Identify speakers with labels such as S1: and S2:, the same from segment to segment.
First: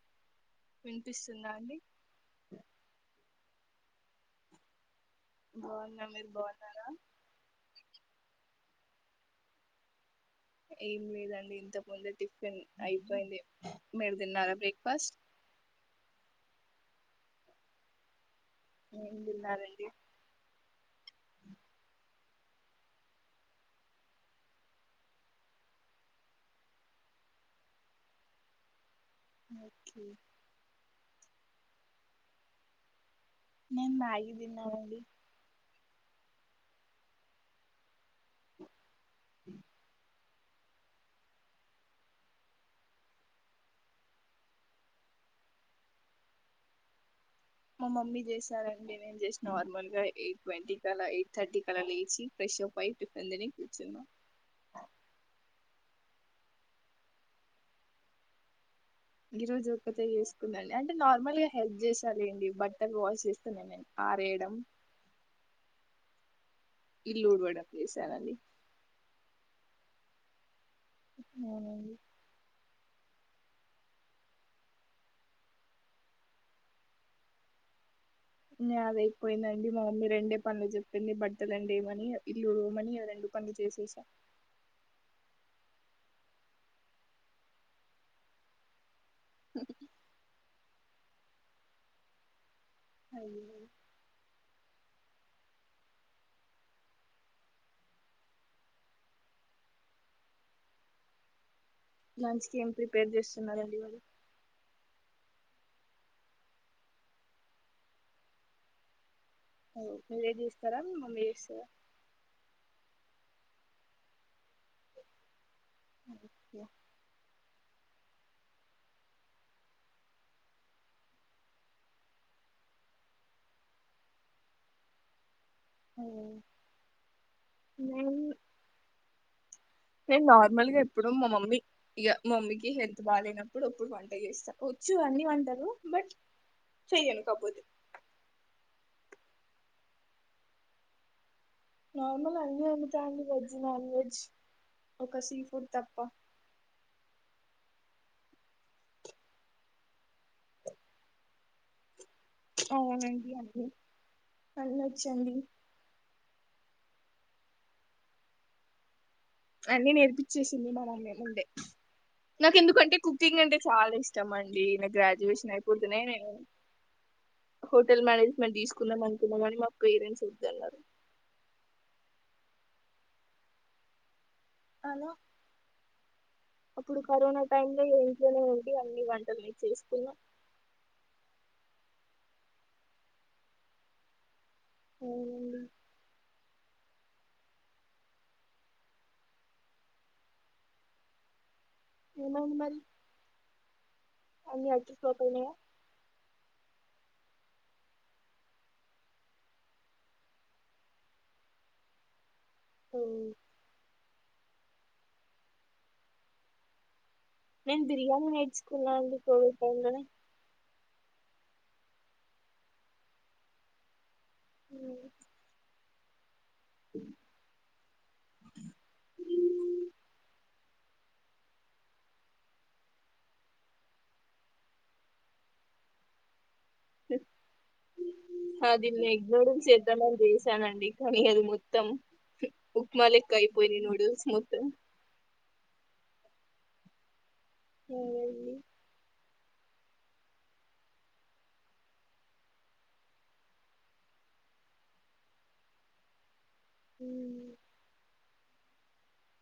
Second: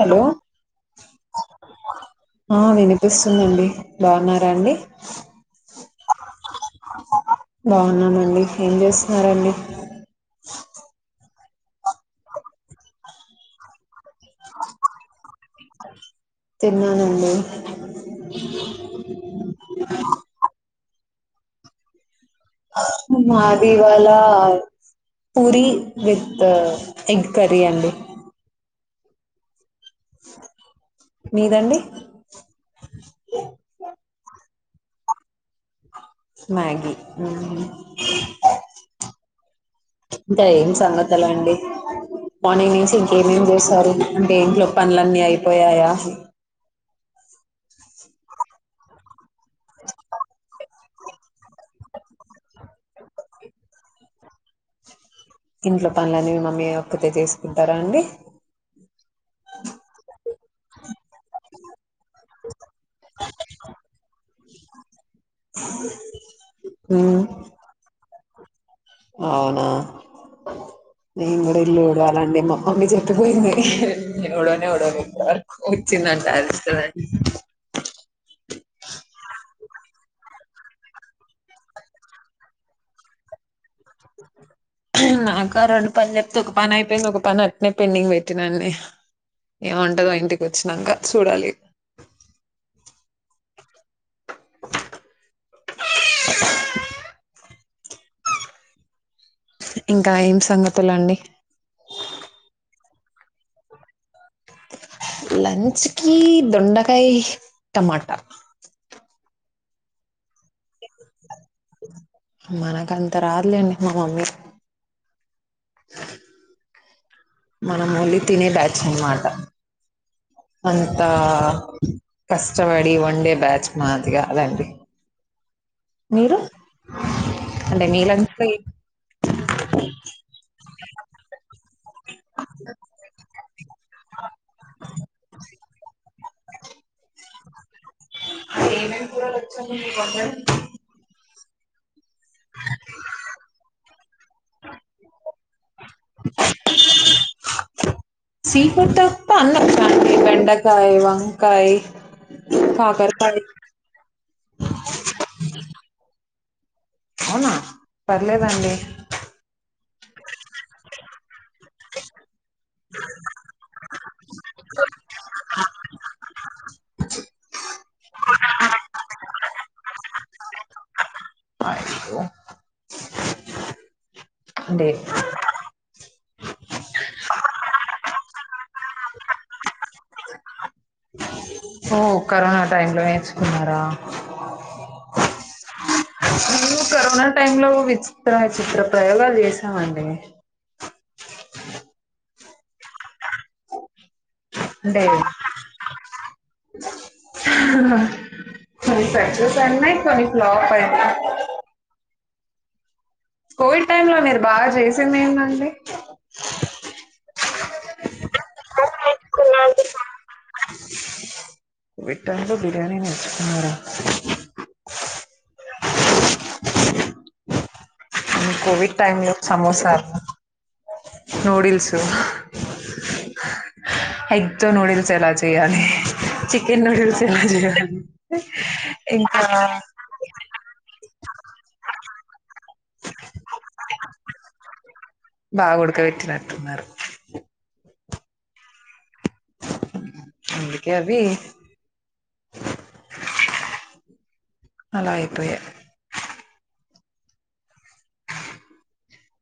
S1: Hello
S2: వినిపిస్తుందా అండి
S1: అవునండీ బాగున్నారా అండి
S2: బాగున్నా మీరు బాగున్నారా
S1: అండి ఏం చేస్తున్నారండి
S2: ఏం లేదండి ఇంతకు ముందు టిఫిన్ అయిపోయింది మీరు తిన్నారా బ్రేక్ ఫాస్ట్
S1: తిన్నానండి
S2: ఏమి తిన్నారండి
S1: మాది ఇవాళ పూరి విత్ ఎగ్ కర్రీ అండి.
S2: ఓ
S1: మీదండి
S2: నేను మ్యాగీతిన్నాను అండి
S1: మ్యాగి మ్మ్మ్
S2: [inaudible]
S1: ఇంకా ఏం సంగతులు అండి. మార్నింగ్ నుంచి ఇంకేమేమి చేస్తారు. అంటే ఇంట్లో పనులన్నీ అయిపోయాయా.
S2: మా మమ్మీ చేసారండి. నేను చేసిన నార్మల్గా ఎయిట్ ట్వంటీ క అలా. ఎయిట్ థర్టీ క అలా. లేచి ఫ్రష్అప్ టిఫన్ని తిని కూర్చున్నా.
S1: ఇంట్లో పనులనేవి మమ్మీ ఒక్కతే చేసుకుంటారా అండి
S2: ఈ రోజు ఒక్కతే చేసుకుందండి అంటే నార్మల్ గ వచ్చేసింది సరే అండి. బట్టల్ వాష్ చేస్తా నేను ఆరేయడం
S1: [inaudible]
S2: ఇల్
S1: మ్మ్.
S2: ఉఊబడా ప్లేస్ అ అని
S1: అవునా నే కూడా
S2: అవునండి
S1: ఇల్లుడవాలండి మా మమ్మీ చెప్పిపోయింది ఊడవనే ఊడవలా ఇంత వరకు వచ్చిందంట తాటదిస్తది
S2: నాది అయిపోయిందండి మా మమ్మీ రెండే పనులు చెప్పింది బట్టలను తీమని ఇల్లు ఊడవమని రెండు పనులు చేసేసాం
S1: నాక రెండు పని చెప్తే ఒక పని అయిపోయింది ఒక పని అట్నే పెండింగ్ పెట్టినాన్ని ఏమంటదో ఇంటికి వచ్చినంగా చూడాలి
S2: హ్మ్
S1: [inaudible] ఇంకా ఏం సంగతులండి
S2: లంచ్కకి ఏం ప్రిపేర్ చేస్తున్నారండి వాళు
S1: లంచ్ కి దొండకాయ టమాటా
S2: ఓ మీరే చేస్తారా మమ్మీ చేస్తారా
S1: మనకంత రాదులేండి మా మమ్మీ
S2: అ ఓకే
S1: మనం ఓన్లీ తినే బ్యాచ్ అనమాట అంతా కష్టపడి వన్ డే బ్యాచ్ మాదిగా అదండి
S2: ఓ,
S1: మీరు అంటే మీ లంచ్ లో
S2: న నార్మల్గా ఎప్పుడు మా మమ్మీ ఇ మా మమ్మీకి హెల్త్ బాగాలేనప్పుడు అప్పుడు వంట చేస్తా వచ్చు అన్ని వంటలు బట్ చెయ్యను కబదు
S1: అ ఏమ ప క్షం ఉ బంట
S2: నార్మల్ అన్నీ వండుతా అండి వెజ్ నాన్ వెజ్ ఒక సీ ఫుడ్ తప్ప
S1: సీ ఫుడ్ అన్నీ వచ్చాండి బెండకాయ వంకాయ
S2: అవునండి
S1: కాకరకాయ
S2: అన్ని వ
S1: అవునా పర్లేదండి
S2: అన్నే నేర్పించేసింది మా నాన్న నుండే నాకు ఎందుకంటే కుకింగ్ అంటే చాలా ఇష్టం అండి న గ్రాడ్యుయేషన్ అయిపోతేనే నేను హోటల్ మేనేజ్మెంట్ తీసుకుందాం అనుకున్నామ కాని మా పేరెంట్స్ వద్దు అన్నారు
S1: అయ్యో అండి
S2: అలా అప్పుడు కరోనా టైం లో ఇగ ఇంట్లోనే ఉంటి అన్ని వంటలు నేర్చుచేసుకున్న
S1: ఓ కరోనా టైం లో నేర్చుకున్నారా
S2: అవునండి
S1: మేము కరోనా టైం లో విచిత్ర విచిత్ర ప్రయోగాలు చేసామండి
S2: ఎలా ఉన్నాయి మరి అన్ని
S1: అంటే
S2: అతుక్కుపోయినాయా
S1: చూసా చూసాను అన్ని కోవిడ్ లో [unintelligible]
S2: ఓ,
S1: కోవిడ్ టైం లో మీరు బాగా చేసింది ఏంటండీ
S2: నేను బిర్యాణి నేరుచుకున్నా అండి కోవిడ్ టైం లోనే
S1: విట్టన్ల బిర్యానీ నేర్చుకున్నారా
S2: అ ఉ
S1: కోవిడ్ టై లో సమోస నూడిల్స్ ఎగ్ తో నూడిల్స్ ఎలా చేయాలి చికెన్ నూడిల్స్ ఎలా చేయాలి
S2: అది
S1: ఇంకా
S2: కాని అది మొత్తం ఉప్మా లెక్క ఐపోయింది నూడిల్స్ మొత్తం
S1: బాగ ఉడకబెట్టినట్టున్నారు
S2: ఏం లేదండి
S1: అందుకే అవి అలా అయిపోయాయి
S2: ఉహు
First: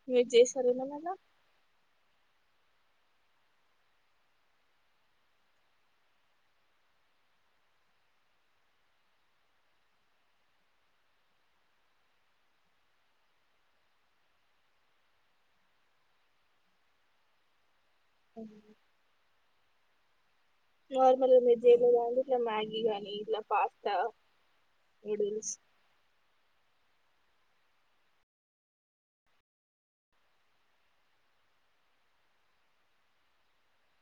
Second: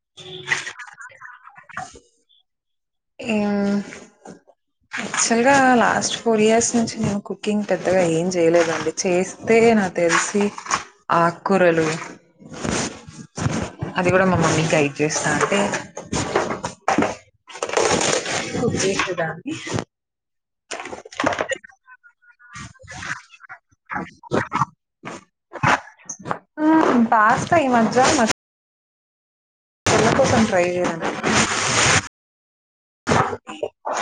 S2: మీరు చేశారా ఏమైనా అలా
S1: ఇమ్ యాక్చువల్ గా లాస్ట్ ఫోర్ ఇయర్స్ నుంచి నేను కుకింగ్ పెద్దగా ఏం చేయలేదండీ చేస్తే నాకు తెలిసి ఆకురాలు అది కూడా మా మమ్మీ గైడ్ చేస్తాంటే కుక్ చేసేదాన్ని
S2: నార్మల్గా మీరు చేయలేదా అండి ఇట్లా మ్యాగీ గానీ ఇట్లా పాస్తా నూడిల్స్
S1: పాస్త ఈ మధ్య మా నాకోసం ట్రై చేయరా మే [inaudible]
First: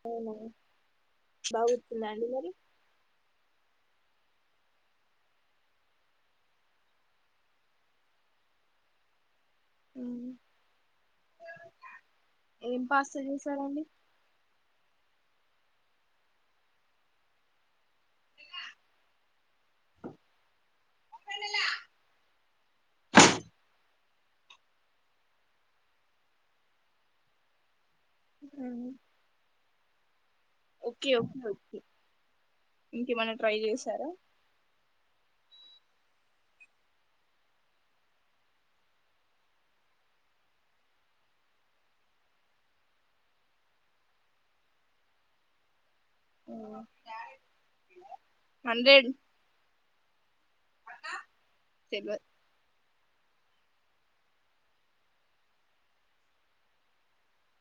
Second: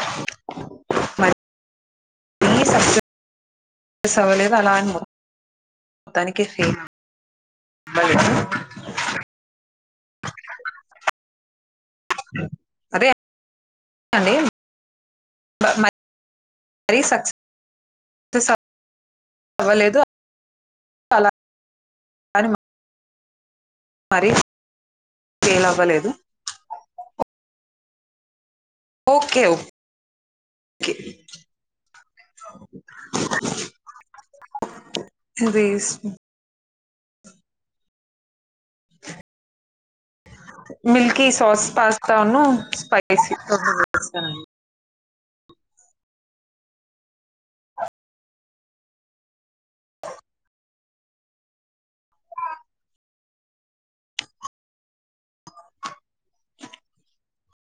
S2: అవునా బాగా వచ్చిందా అండి మరి
S1: ఈ సబ్జా సవ్వలేదు అలా అని మొత్తానికే [inaudible] ఫెల్ మళ్లీ
S2: ఉహు ఏం
S1: అదే
S2: పాస్తా చేసా చేసారండీ
S1: అండి [inaudible] మరీ సక్సెస్ [inaudible] అవ్వలేదు అలా అని మరి ఫెయిల్ అవ్వలేదు ఒకే ఒ
S2: ఒకే ఒకే ఒకే ఇంకేమైనా ట్రై చేశారా
S1: రేష్మి మిల్కీ సాస్ పాస్తాను స్పైసీ రెండు చేశానండి
S2: హండ్రెడ్ తెల్వదు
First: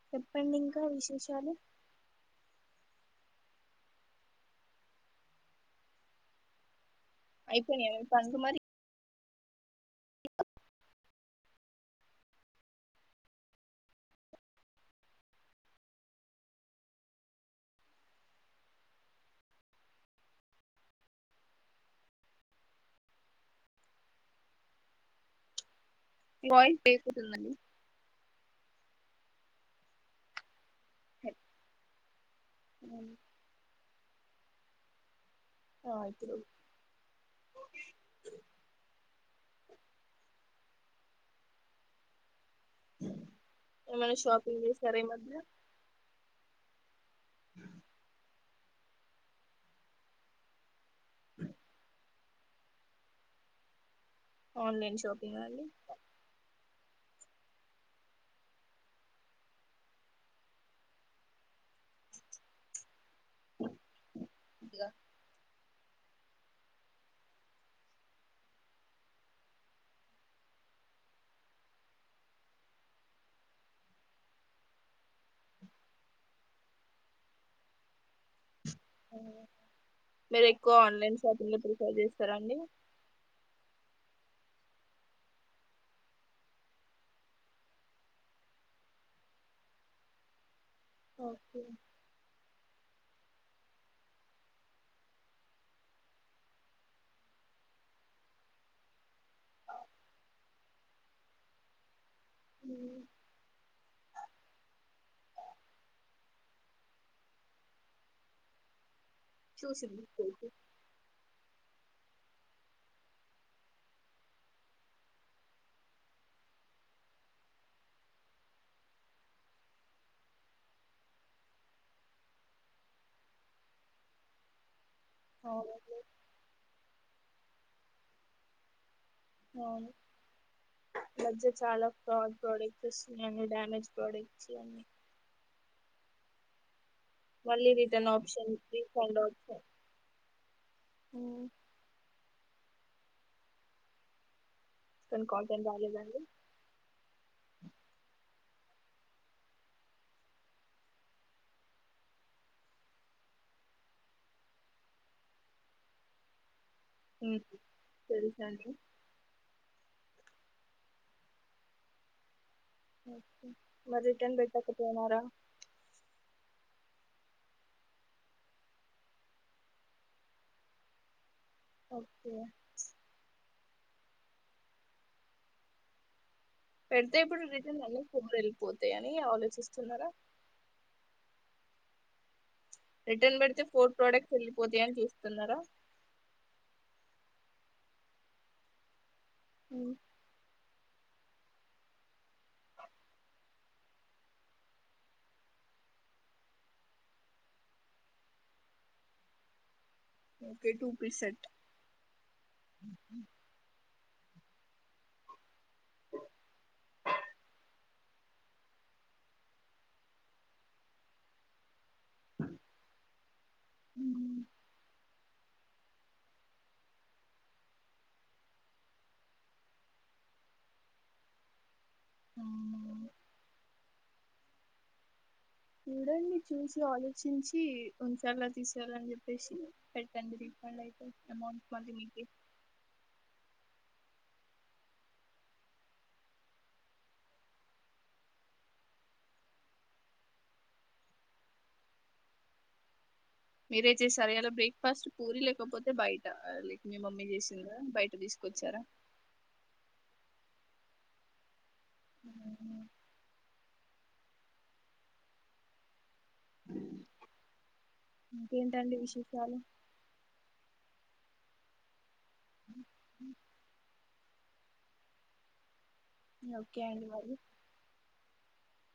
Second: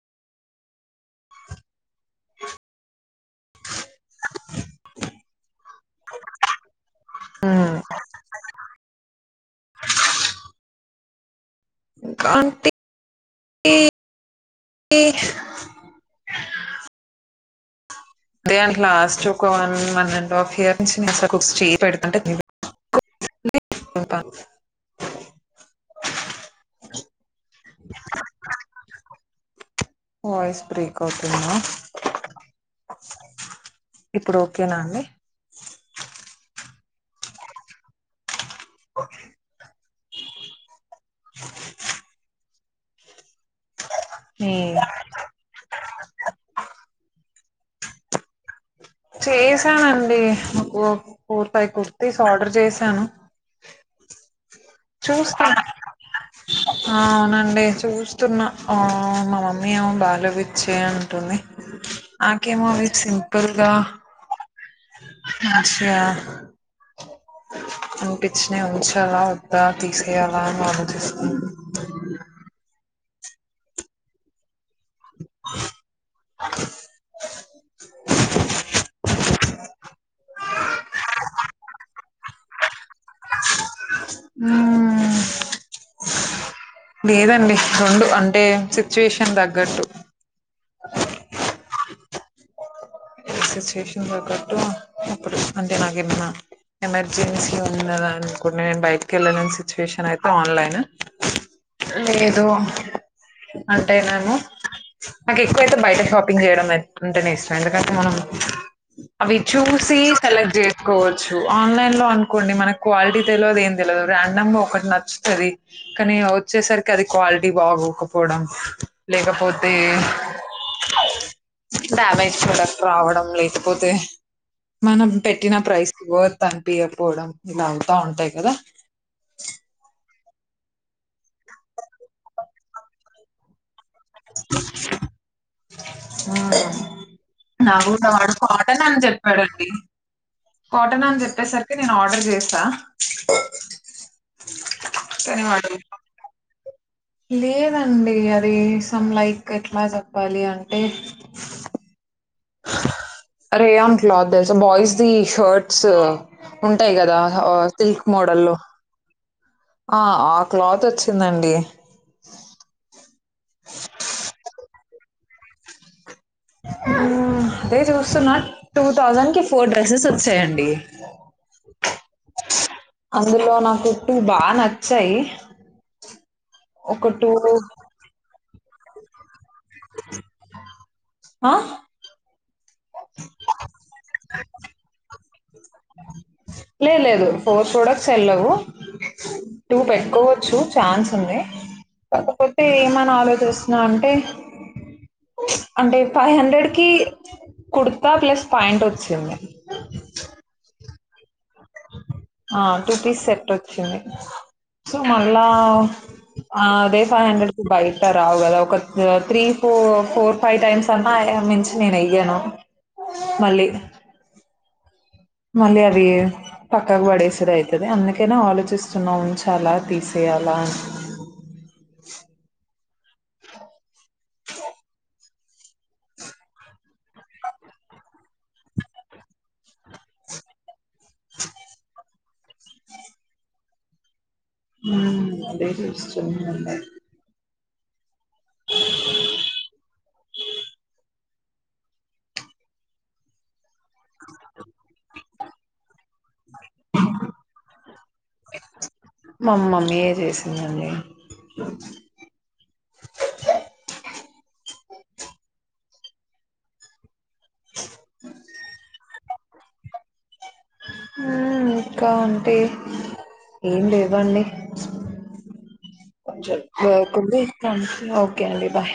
S2: చెప్పడింకా విశేషాలు ఇపోయినయ మీ పన్లు మరి
S1: అంటే ఇ ఈ అదే అంటున్న లాస్ట్ ఒక one one and half year నుంచి నేనసల్ కుక్స్ చేయి పెడుతుంటే [unintelligible] [unintelligible]
S2: మీ వాయిస్ బ్రేక్ అవుతుందండీ
S1: వాయిస్ బ్రేక్ అవుతుందా
S2: హ్మ్
S1: ఇప్పుడు ఓకేనా అండి
S2: ఇప్పుడు హ్మ్ ఏమైనా షాపింగ్
S1: ఈ-
S2: చేస్తారేమో అండి హ
S1: చేసానండి మాకు నాలుగు ఐదు కుర్చీలు కుర్తి ఆర్డర్ చేశాను
S2: ఆన్లైన్ షాపింగ్
S1: చూస్తాను
S2: అండి
S1: అవునండి చూస్తున్న మా మమ్మీ ఏవో భలే రిచ్చి అని అంటుంది నాకేమో రిచ్చి కర్గా
S2: ఇదిగా
S1: రిచ్చ్ గా అనిపించిన ఉంచాలా వద్దా తీసేయాలా అని ఆలోచిస్తాను.
S2: మీరు ఎక్కువ ఆన్లైన్ షాపింగ్ లో ప్రిఫర్ చేస్తారా అండి
S1: హ్మ్ లేదండి రెండు అంటే సిచ్యుయేషన్ తగ్గట్టు
S2: ఓకే
S1: సిచ్యువేషన్ తగటు ఇప్పుడు అంటే నాక్ ఏమన్నా ఎమర్జెన్సీ ఉంది అనుకునే బైట్కి వెళ్ళలేన్ సిచ్యువేషన్ అయితే ఆన్లైన్. లేదు అంటే నేను నాకు ఎక్కువ అయితే బయట షాపింగ్ చేయడంంటేనే ఇష్టం ఎందుకంటే. మనం అవి చూసి
S2: చూసింది
S1: సెలెక్ట్ చేసుకోవచ్చు ఆన్లైన్ [unintelligible] అనుకోండి మనకి క్వాలిటీ తెలియదు ఏం తెలియదు. రాండమ్ ఒకటి నచ్చుతుంది కానీ వచ్చేసరికి అది క్వాలిటీ బాగోకపోవడం లేకపోతే డ్యామేజ్ కూడా రావడం లేకపోతే మనం పెట్టిన ప్రైస్
S2: అవునండి
S1: వర్త్ అనిపియదు పోవడం ఇలా అంతా ఉంటాయి కదా
S2: అవును ఈ మధ్యలో చాలా ఫ్రాడ్ ప్రొడక్ట్స్ వస్తున్నాయి డమేజ్ అయినవి. ప్రొడక్ట్స్ అన్ని
S1: ఉ
S2: మళ్ళీ
S1: నా కూడా
S2: రిటర్న్
S1: వాడు
S2: ఆప్షన్
S1: కాటన్ అని
S2: రీఫండ్ ఆప్షన్
S1: చెప్పాడండి కాటన్ అని చెప్పేసరికి నేను ఆర్డర్ చేసిన హ
S2: కానీ
S1: అట్లానే
S2: కాంటెంట్ రాలేదండి
S1: మేడం లేేదండి సమ్ లైక్ ఎట్లా చెప్పాలి అంటే రేయాన్ క్లాత్ తెలుసా బాయ్స్ ది షర్ట్స్ ఉంటాయి కదా
S2: ఉమ్,
S1: ఆ సిల్క్ మోడల్ల్లో
S2: తెలుసండి
S1: ఆ ఆ క్లాత్ వచ్చిందండి
S2: మరి రిటర్న్ పెట్టకపోయినావ్ రా
S1: అదే చూస్తున్నా టూ థౌజండ్ కి ఫోర్ డ్రెస్సెస్ వచ్చాయండి
S2: ఓకే
S1: కుప్పుటు బాగా నచ్చాయి ఒక
S2: పెడుతే
S1: టూ
S2: ఇప్పుడు రీతన్ సూడ పోతే అని అర్ చూస్తున్నారా
S1: ఆ
S2: రిటర్న్ పెడితే ఫోర్ ప్రోడక్ట్స్ వెళ్లిపోతాయని చూస్తున ఉన్నారా
S1: లే లేదు ఫోరై ప్రోడక్స్ ఎల్లవు టూ పెట్కోవచ్చు ఛాన్స్ ఉంది కాకపోతే ఏమని ఆలోచిస్తున్నా అంటే అంటే ఫైవ్ హండ్రెడ్ కి కుడ్తా ప్లస్ పాయింట్ వచ్చింది
S2: ఓకే టూ పీసెట్
S1: ఆ టూ పీస్ సెట్ వచ్చింది సో మళ్ళా అదే ఫైవ్ హండ్రెడ్ కి బయట రావు కదా ఒక త్రీ ఫో ఫోర్ ఫైవ్ టైమ్స్ అన్నా మించి నేను ఎయ్యాను మళ్ళి మళ్ళీ అది పక్కకు పడేసేదవుతది అందుకైనా ఆలోచిస్తున్నా ఉంచాలా తీసేయాలా అని
S2: ఆ చూడండి చూసి ఆలోచించి ఉంచాల తీసెయలని చెప్పేసి పెట్టండి రీఫండ్ అయి అమౌంట్ మళ్ళి మీ
S1: అదే చూస్తున్నా
S2: మీరే చేసార ఇయలా బ్రేక్ఫాస్ట్ పూరి లేకపోతే బయట లైక్ మీ మమ్మీ చేసిందా బయట తీసుకొచ్చారా
S1: గనె
S2: అహ అ ఇంకేంటండి విశేష జాలు
S1: హు ఇంక అంటే ఏం లేదు వాన్ని
S2: ఓకే అండి మరి
S1: [inaudible] ఓకే అండి బాయ్